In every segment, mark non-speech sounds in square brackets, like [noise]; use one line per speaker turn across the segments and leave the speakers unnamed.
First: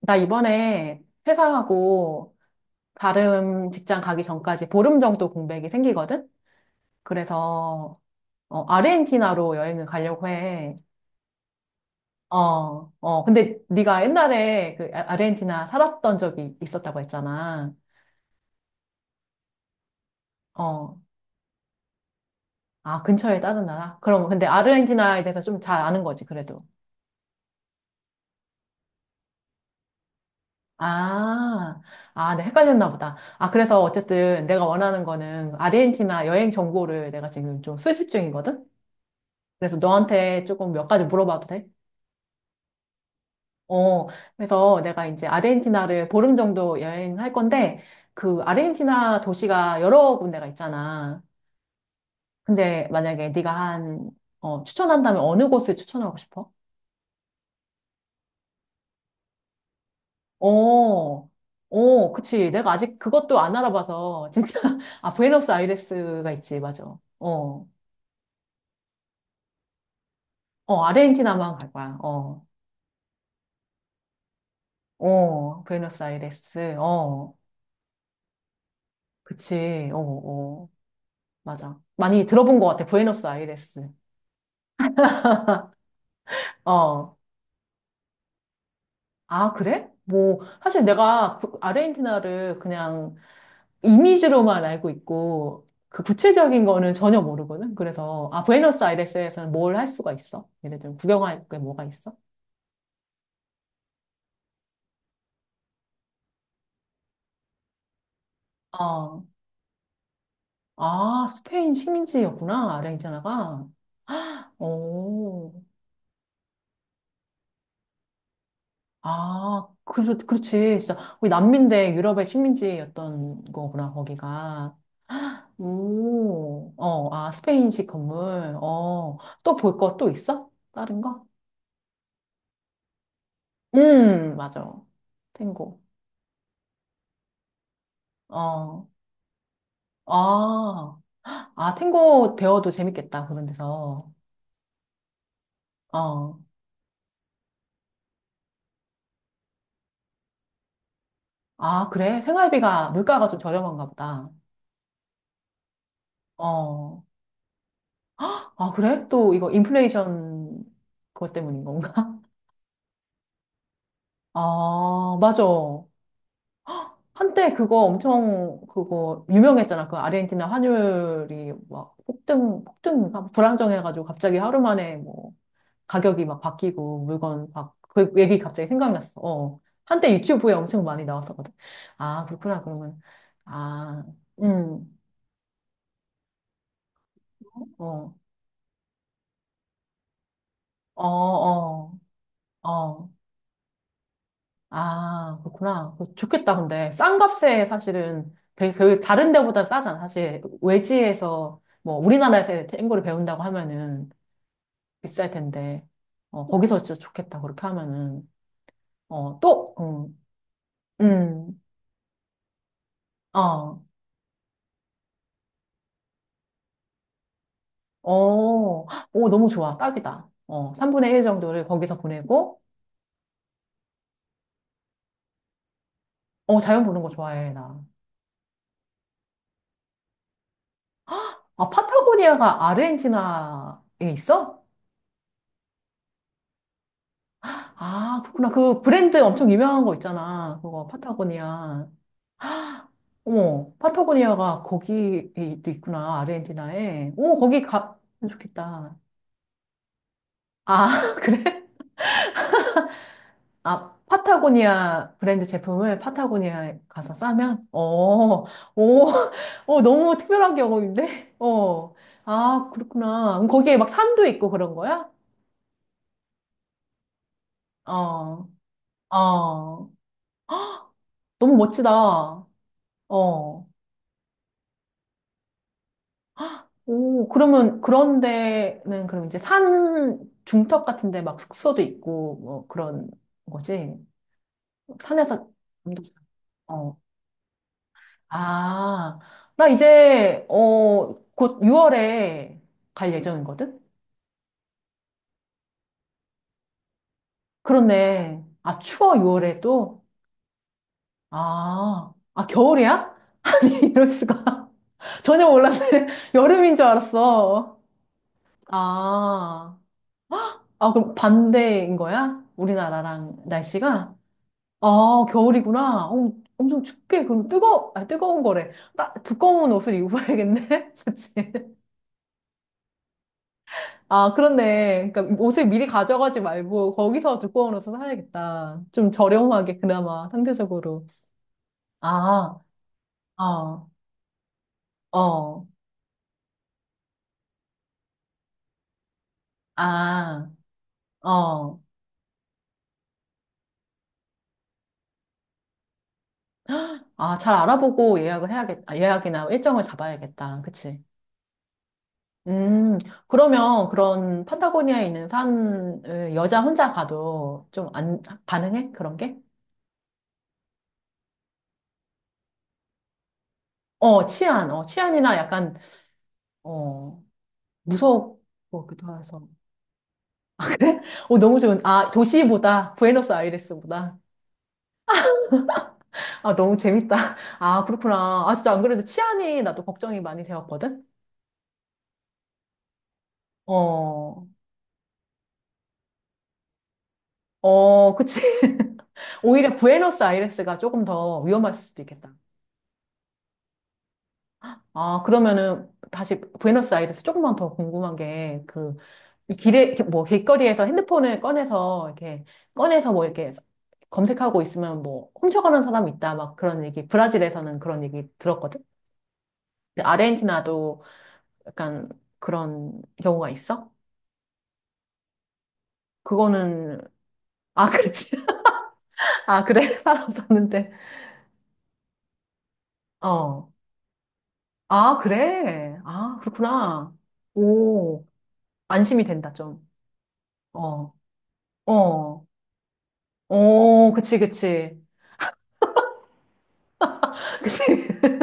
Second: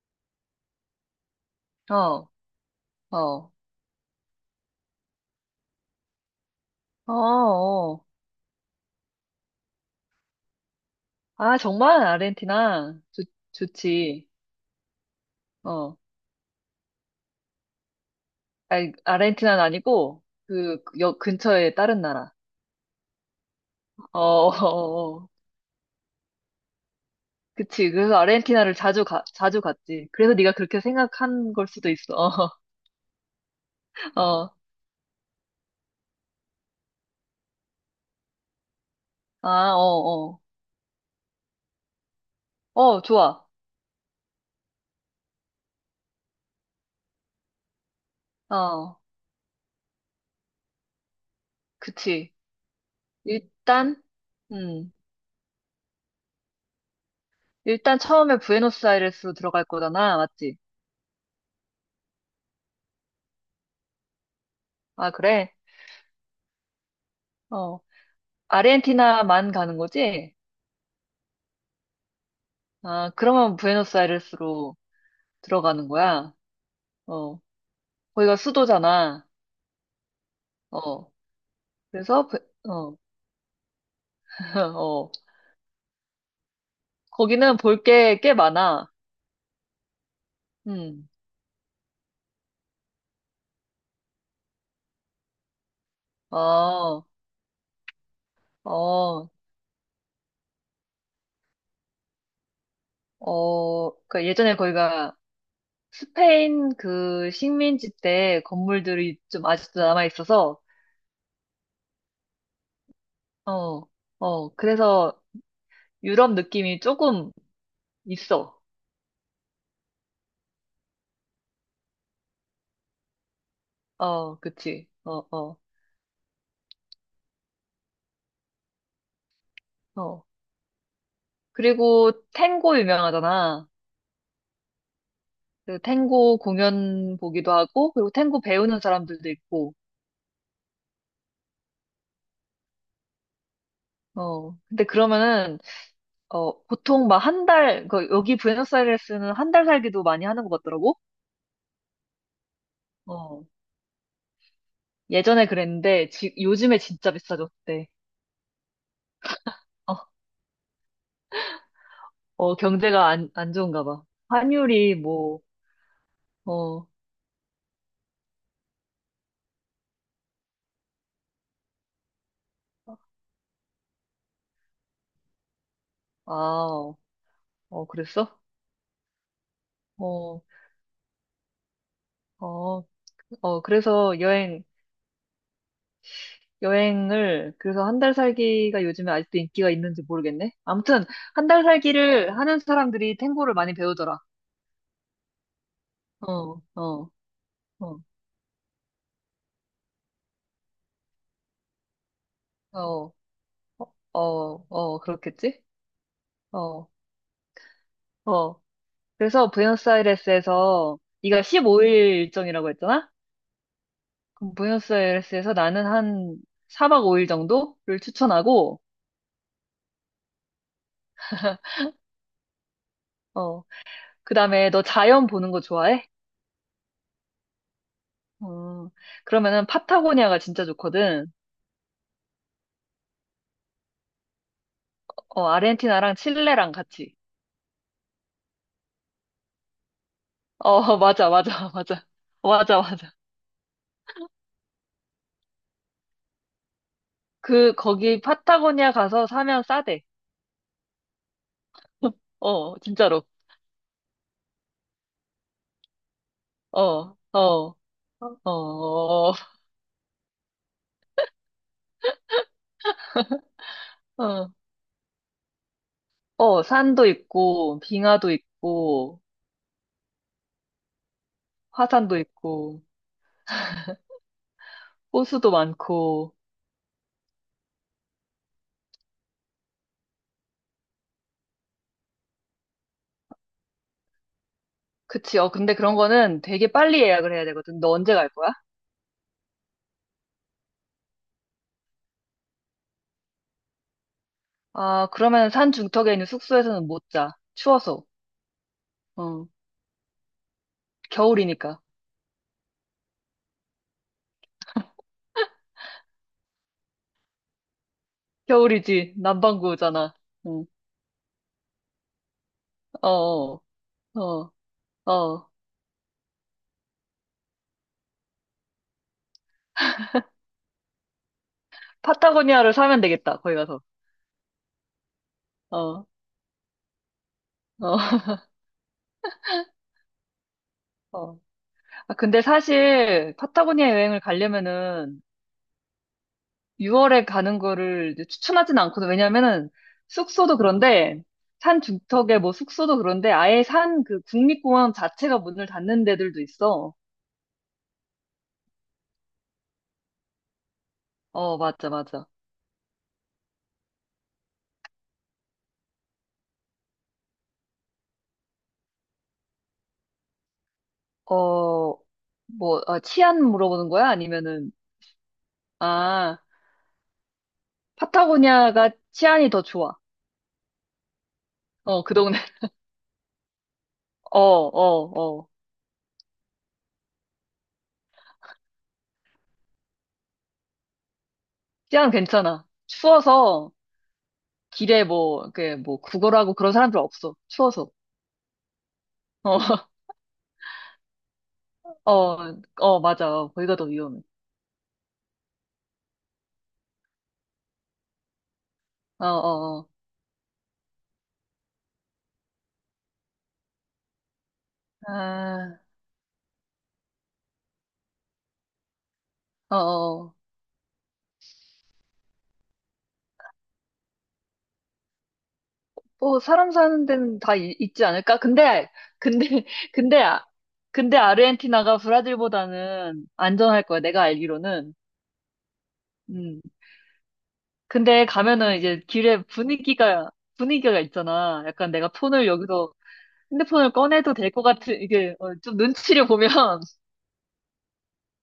나 이번에
어,
퇴사하고
어,
다른 직장 가기 전까지 보름 정도 공백이 생기거든?
어,
그래서
어.
아르헨티나로 여행을 가려고 해.
아, 정말
어,
아르헨티나.
어. 근데 네가
좋지.
옛날에 그 아르헨티나
어.
살았던 적이 있었다고 했잖아.
아니, 아르헨티나는 아니고, 그,
어.
그 역 근처에 다른 나라.
아, 근처에 다른 나라?
어,
그럼 근데
어, 어.
아르헨티나에
어.
대해서 좀 잘 아는 거지, 그래도.
그치. 그래서 아르헨티나를 자주 갔지. 그래서 네가 그렇게 생각한 걸
아,
수도
아, 네,
있어.
헷갈렸나 보다. 아, 그래서
[laughs] 어,
어쨌든
어.
내가 원하는 거는 아르헨티나 여행 정보를 내가 지금 좀 수집 중이거든?
아,
그래서
어, 어.
너한테 조금 몇 가지 물어봐도 돼?
어, 좋아.
어, 그래서 내가 이제 아르헨티나를 보름 정도 여행할 건데, 그
어,
아르헨티나 도시가 여러 군데가 있잖아.
그치.
근데 만약에 네가
일단, 음,
추천한다면 어느 곳을 추천하고 싶어?
일단 처음에 부에노스아이레스로 들어갈 거잖아. 맞지?
어, 어, 그치. 내가 아직 그것도 안 알아봐서, 진짜. [laughs]
아,
아,
그래?
부에노스아이레스가 있지, 맞아. 어,
어. 아르헨티나만 가는 거지?
어, 아르헨티나만 갈 거야. 어,
아, 그러면 부에노스아이레스로
어,
들어가는 거야?
부에노스아이레스, 어,
어, 거기가 수도잖아.
그치. 어, 어.
어,
맞아. 많이
그래서, 부-
들어본 것 같아.
어,
부에노스아이레스.
[laughs] 어,
어.
거기는 볼 게 꽤 많아.
아, 그래? 뭐, 사실
음,
내가 아르헨티나를 그냥 이미지로만 알고 있고, 그 구체적인 거는
어,
전혀 모르거든. 그래서, 아,
어,
부에노스아이레스에서는 뭘 할 수가 있어? 예를 들면, 구경할 게 뭐가 있어?
어, 그러니까 예전에 거기가 스페인 그 식민지 때 건물들이
어.
좀 아직도 남아 있어서,
아, 스페인 식민지였구나. 아르헨티나가.
어, 어, 그래서
오.
유럽 느낌이 조금 있어.
아, 그렇지. 진짜, 거기 남미인데 유럽의 식민지였던 거구나,
어,
거기가.
그치. 어, 어,
오, 어, 아, 스페인식 건물. 어, 또 볼 거 또
어.
있어? 다른 거?
그리고 탱고 유명하잖아.
맞아.
그
탱고.
탱고 공연 보기도 하고, 그리고 탱고 배우는
어,
사람들도 있고,
아, 아, 탱고 배워도 재밌겠다, 그런 데서.
어, 근데 그러면은,
어,
어, 보통 막 한 달, 그 여기 부에노스아이레스는 한 달 살기도 많이 하는 것 같더라고?
아, 그래? 생활비가, 물가가 좀
어,
저렴한가 보다.
예전에 그랬는데, 요즘에
어,
진짜 비싸졌대.
아, 그래? 또 이거
어,
인플레이션 그것 때문인 건가?
어, 경제가 안 좋은가 봐.
[laughs]
환율이
아,
뭐,
맞아.
어,
한때 그거 엄청 그거 유명했잖아. 그 아르헨티나 환율이 막 폭등인가? 불안정해가지고 갑자기 하루 만에 뭐 가격이 막
아,
바뀌고 물건 막
어,
그 얘기
그랬어?
갑자기 생각났어. 어. 한때
어,
유튜브에 엄청 많이 나왔었거든. 아, 그렇구나.
어,
그러면.
어,
아, 음.
여행을, 그래서 한
어,
달 살기가 요즘에 아직도 인기가 있는지 모르겠네.
어,
아무튼, 한 달
어,
살기를 하는
어.
사람들이 탱고를 많이 배우더라.
아, 그렇구나. 그거 좋겠다,
어,
근데.
어,
싼 값에
어,
사실은 되게 그 다른 데보다 싸잖아. 사실 외지에서 뭐 우리나라에서 탱고를
어,
배운다고 하면은
어, 어, 어,
비쌀
그렇겠지?
텐데. 어, 거기서
어,
진짜 좋겠다. 그렇게 하면은.
어.
어,
그래서
또,
부에노스아이레스에서, 네가
음,
15일 일정이라고 했잖아?
어,
그럼 부에노스아이레스에서 나는 한 4박 5일 정도를 추천하고,
어, 헉, 오, 너무 좋아. 딱이다. 어, 3분의 1 정도를 거기서 보내고,
어, 그 다음에 너 자연 보는 거 좋아해?
어, 자연 보는 거 좋아해, 나.
어, 그러면은 파타고니아가 진짜 좋거든.
아, 파타고니아가 아르헨티나에 있어?
어, 아르헨티나랑 칠레랑 같이.
아, 그렇구나. 그 브랜드 엄청 유명한 거 있잖아. 그거
어, [laughs] 맞아, 맞아,
파타고니아.
맞아. 맞아, 맞아.
어머, 파타고니아가 거기도 있구나, 아르헨티나에. 오, 거기
그,
가면
거기 파타고니아
좋겠다.
가서 사면 싸대.
아, [laughs] 그래?
어, 진짜로.
아, 파타고니아 브랜드 제품을 파타고니아에 가서
어,
싸면?
어,
어, 오,
어,
[laughs] 어, 너무 특별한 경험인데? 어, 아, 그렇구나. 그럼 거기에 막 산도 있고
어,
그런 거야?
어, 산도 있고, 빙하도
어,
있고,
어, 너무
화산도
멋지다.
있고,
어.
호수도 많고.
오, 그러면 그런 데는 그럼 이제 산 중턱 같은 데 막 숙소도 있고 뭐 그런 거지?
그치,
산에서
어, 근데 그런
잠도 자-
거는 되게
어.
빨리 예약을 해야 되거든. 너 언제 갈 거야?
아, 나 이제 곧 6월에 갈 예정이거든?
아, 그러면 산 중턱에 있는 숙소에서는 못 자. 추워서.
그렇네. 아, 추워
어,
6월에 또?
겨울이니까.
아, 아 겨울이야? [laughs] 아니, 이럴 수가. 전혀 몰랐네. [laughs] 여름인 줄 알았어.
겨울이지.
아,
남반구잖아. 응,
아, 그럼 반대인 거야?
어,
우리나라랑
어,
날씨가?
어.
아,
어.
겨울이구나. 어, 엄청 춥게. 그럼 뜨거운 거래. 두꺼운 옷을 입어야겠네? [laughs] 그치?
파타고니아를 사면 되겠다, 거기 가서.
아, 그렇네. 그러니까 옷을 미리
어,
가져가지 말고 거기서 두꺼운 옷을
어,
사야겠다. 좀 저렴하게, 그나마, 상대적으로.
어. 아, 근데
아,
사실
어,
파타고니아 여행을 가려면은
어,
6월에 가는 거를 이제 추천하진 않거든. 왜냐면은
아,
숙소도 그런데
어.
산 중턱에 뭐 숙소도 그런데 아예 산 그 국립공원 자체가 문을 닫는 데들도 있어.
아, 잘 알아보고 예약이나 일정을 잡아야겠다. 그치?
어, 맞아, 맞아.
음, 그러면 그런 판타고니아에 있는 산을 여자 혼자 가도 좀 안, 가능해? 그런 게?
어, 뭐, 아, 치안 물어보는 거야?
어,
아니면은,
치안이나 약간,
아,
어, 무서울 것
파타고니아가
같기도 해서.
치안이 더 좋아.
[laughs] 그래? 어, 너무 좋은,
어,
아,
그 동네. [laughs]
도시보다, 부에노스아이레스보다.
어, 어, 어.
아, 너무 재밌다. 아, 그렇구나. 아, 진짜 안 그래도 치안이 나도 걱정이 많이 되었거든?
치안 괜찮아. 추워서
어,
길에 뭐, 그, 뭐, 구걸하고 그런 사람들 없어. 추워서.
어, 그치. [laughs]
어,
오히려
[laughs]
부에노스아이레스가 조금 더 위험할 수도 있겠다.
어, 어, 맞아. 어, 거기가 더 위험해.
아, 그러면은 다시 부에노스아이레스 조금만 더 궁금한 게, 그,
어,
이
어,
길에,
어.
이렇게 뭐, 길거리에서 핸드폰을 꺼내서, 이렇게, 꺼내서 뭐, 이렇게 검색하고 있으면 뭐,
아,
훔쳐가는 사람이 있다, 막 그런 얘기, 브라질에서는 그런 얘기 들었거든?
어,
근데
어.
아르헨티나도 약간 그런 경우가 있어?
뭐, 사람
그거는,
사는 데는 다
아,
있지
그렇지.
않을까? 근데,
[laughs]
근데,
아,
[laughs]
그래? [laughs]
근데,
사람
아-
썼는데.
근데 아르헨티나가 브라질보다는
어.
안전할 거야. 내가 알기로는.
아, 그래? 아,
음.
그렇구나. 오,
근데 가면은 이제
안심이
길에
된다, 좀.
분위기가, 분위기가
어,
있잖아. 약간 내가
어.
폰을 여기서 핸드폰을
어,
꺼내도
그치,
될 것
그치.
같은, 이게, 어, 좀 눈치를 보면, [laughs]
[laughs] 그치. [laughs]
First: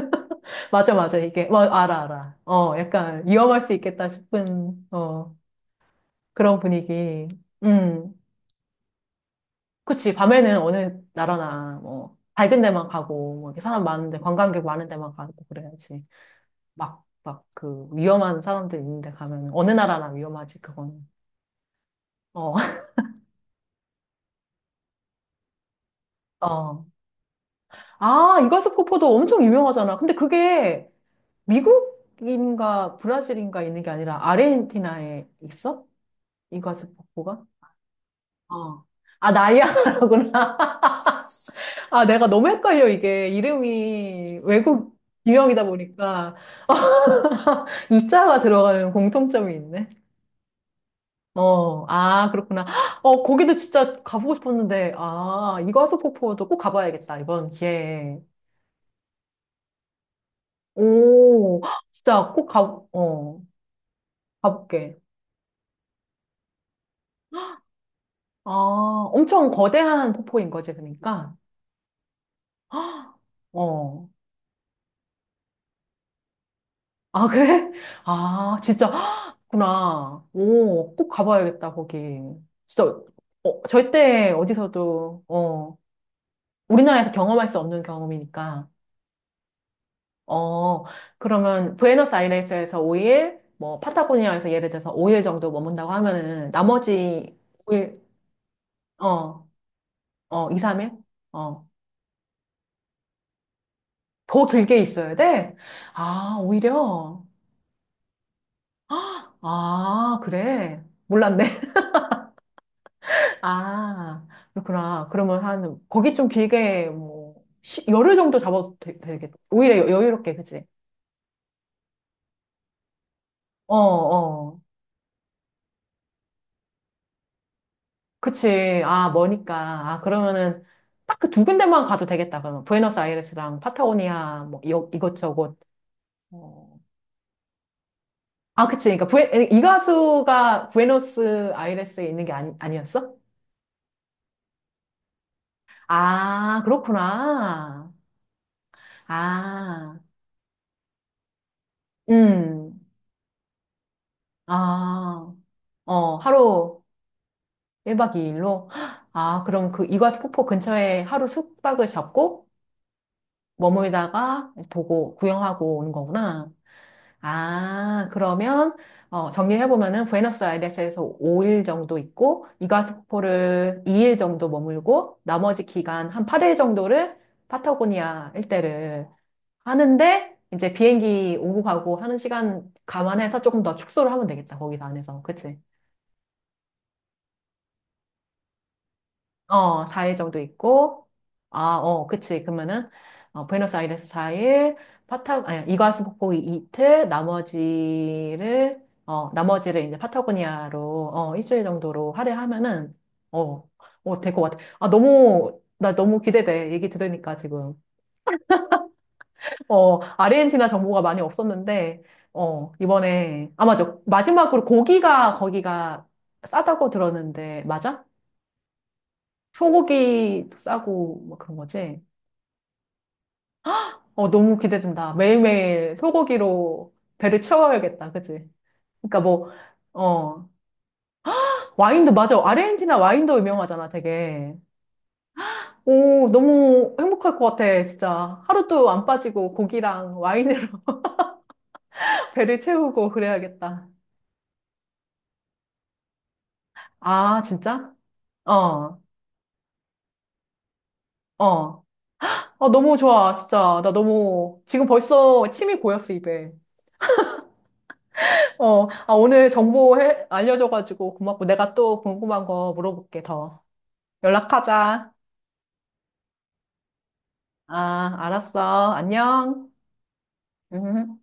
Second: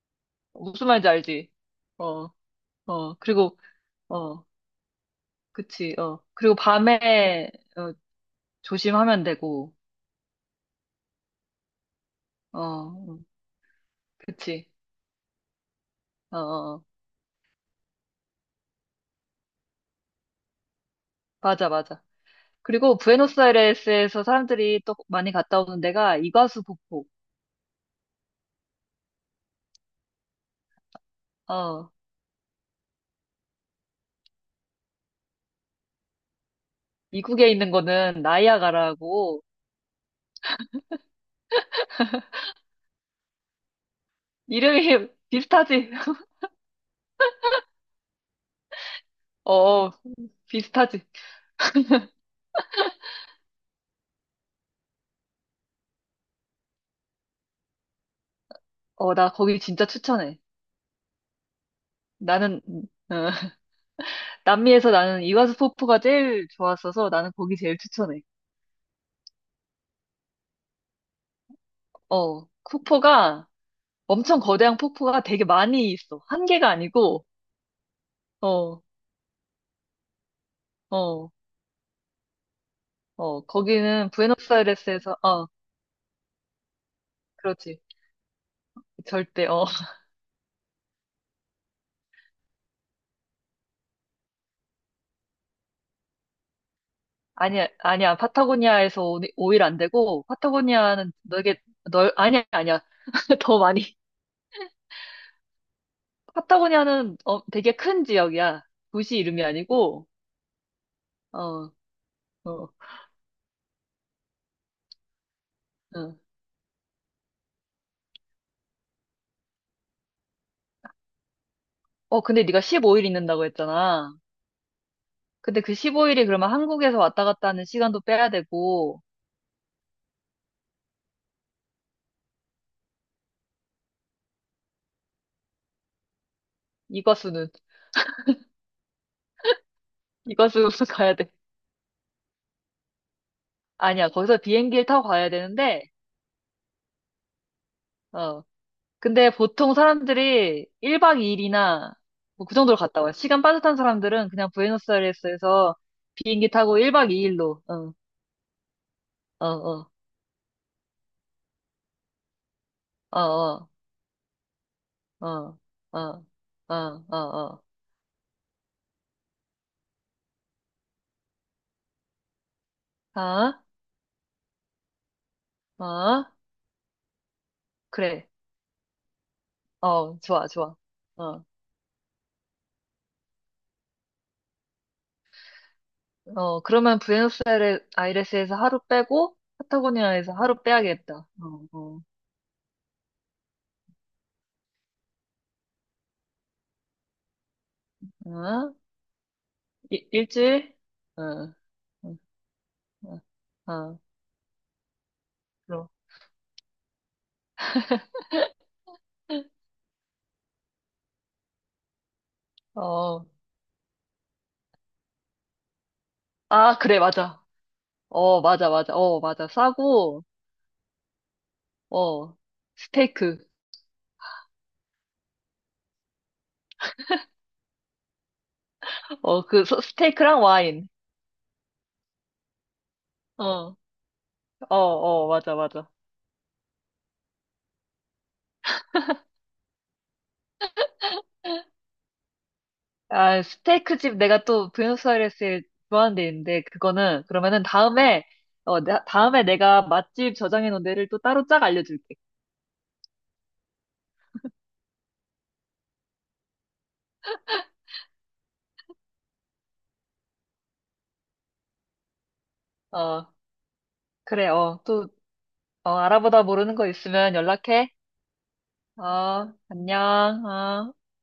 무슨
맞아,
말인지
맞아. 이게,
알지?
와, 알아,
어.
알아. 어,
어,
약간
그리고,
위험할 수 있겠다
어,
싶은,
그치, 어. 그리고
그런 분위기.
밤에, 어,
음.
조심하면 되고,
그치. 밤에는 어느 나라나, 뭐, 밝은 데만
어, 음,
가고, 뭐, 이렇게 사람 많은데, 관광객
그치,
많은 데만 가고 그래야지.
어, 어, 어.
막, 그, 위험한 사람들 있는데 가면, 어느 나라나 위험하지, 그건.
맞아, 맞아.
어,
그리고 부에노스아이레스에서 사람들이 또 많이 갔다 오는 데가
[laughs]
이과수
어.
폭포.
아, 이과수 코포도 엄청 유명하잖아. 근데 그게,
어,
미국인가 브라질인가 있는 게 아니라 아르헨티나에 있어? 이과수 폭포가?
미국에 있는 거는
어. 아,
나이아가라고,
나이아가라구나. [laughs] 아, 내가 너무 헷갈려, 이게. 이름이 외국
이름이 [laughs]
유형이다
비슷하지? [laughs]
보니까. [laughs] 이자가 들어가는
어,
공통점이 있네.
어, 비슷하지?
어, 아, 그렇구나. [gasps] 어, 거기도 진짜 가보고 싶었는데, 아, 이과수 폭포도 꼭 가봐야겠다, 이번 기회에.
어, 나 거기 진짜 추천해.
오, [gasps] 진짜 꼭
나는, 어,
어,
[laughs] 남미에서
가볼게.
나는 이과수 폭포가 제일 좋았어서 나는 거기 제일 추천해.
아, 엄청 거대한 폭포인 거지, 그러니까.
어, 폭포가,
[gasps] 어.
엄청 거대한 폭포가 되게 많이 있어. 한 개가 아니고,
아, 그래? 아,
어,
진짜. [gasps] 구나. 오, 꼭
어,
가봐야겠다, 거기. 진짜,
어, 거기는
절대
부에노스아이레스에서,
어디서도,
어,
우리나라에서 경험할 수
그렇지.
없는 경험이니까.
절대, 어. [laughs]
어, 그러면 부에노스아이레스에서 5일, 뭐, 파타고니아에서 예를 들어서 5일 정도 머문다고 하면은, 나머지
아니야,
5일,
아니야. 파타고니아에서 오,
어,
5일 안 되고,
어, 2, 3일?
파타고니아는 되게
어,
넓, 아니야, 아니야. [laughs] 더 많이.
더 길게 있어야 돼? 아,
파타고니아는
오히려?
어, 되게 큰 지역이야. 도시 이름이 아니고,
아, 그래. 몰랐네.
어, 어,
아, 그렇구나. 그러면 한, 거기
응.
좀 길게, 뭐, 열흘 정도 잡아도 겠다 오히려 여유롭게, 그치?
어, 근데 네가 15일 있는다고
어,
했잖아.
어.
근데 그 15일이 그러면 한국에서 왔다 갔다 하는 시간도 빼야
그치.
되고,
아, 머니까. 아, 그러면은, 딱 그 두 군데만 가도 되겠다. 그러면, 부에노스아이레스랑 파타고니아, 뭐, 이것저것. 어.
이과수는,
아, 그치. 그러니까, 이 가수가
이과수로 [laughs] 가야 돼.
부에노스아이레스에 있는 게 아니, 아니었어?
아니야, 거기서 비행기를 타고 가야 되는데,
아, 그렇구나.
어. 근데 보통
아,
사람들이 1박 2일이나 뭐 그 정도로
음.
갔다 와요. 시간 빠듯한 사람들은 그냥
아,
부에노스아이레스에서
어,
비행기 타고
하루.
1박 2일로, 어,
1박 2일로? 아,
어,
그럼 그
어,
이과수폭포 근처에 하루 숙박을 잡고
어,
머물다가 보고
어,
구경하고 오는
어, 어,
거구나.
어, 어,
아, 그러면 정리해보면은 부에노스아이레스에서 5일 정도 있고
어, 어,
이과수폭포를 2일 정도 머물고 나머지 기간 한
어,
8일 정도를
그래.
파타고니아 일대를
어,
하는데
좋아,
이제
좋아.
비행기
어,
오고 가고 하는 시간 감안해서 조금 더 축소를 하면 되겠다. 거기서 안에서. 그치?
어, 그러면 부에노스아이레스에서 하루 빼고,
어, 4일
파타고니아에서
정도
하루
있고,
빼야겠다. 어,
아,
어,
어, 그치. 그러면은, 부에노스아이레스 4일, 아니, 이과수폭포 이틀,
어,
나머지를 이제
일주일?
파타고니아로,
어.
일주일 정도로
어.
할애하면은,
응.
어,
아,
어, 될 것 같아. 아,
그럼.
나 너무 기대돼. 얘기 들으니까 지금. 어, 아르헨티나 정보가 많이 없었는데, 어,
어,
이번에, 아, 맞아. 마지막으로 거기가
아,
싸다고
그래, 맞아.
들었는데, 맞아?
어, 맞아, 맞아. 어, 맞아. 싸고,
소고기 싸고, 뭐 그런 거지?
어, 스테이크.
어, 너무 기대된다. 매일매일 소고기로 배를 채워야겠다. 그치? 그러니까
어,
뭐,
스테이크랑
어,
와인.
와인도, 맞아. 아르헨티나 와인도
어,
유명하잖아, 되게.
어, 어, 맞아, 맞아.
오, 너무 행복할 것 같아, 진짜. 하루도 안 빠지고 고기랑 와인으로 [laughs] 배를 채우고
아,
그래야겠다.
스테이크 집 내가 또 부에노스아이레스에 좋아하는 데 있는데, 그거는,
아,
그러면은
진짜?
다음에,
어,
어,
어.
다음에 내가 맛집 저장해 놓은 데를 또 따로 쫙 알려줄게.
아, 너무 좋아, 진짜. 나 너무, 지금 벌써 침이 고였어, 입에. 어, 아, 오늘 정보 알려줘가지고 고맙고 내가 또 궁금한 거 물어볼게,
어,
더.
그래, 어, 또,
연락하자.
어, 알아보다 모르는 거 있으면 연락해.
아, 알았어.
어,
안녕.
안녕, 어.
음.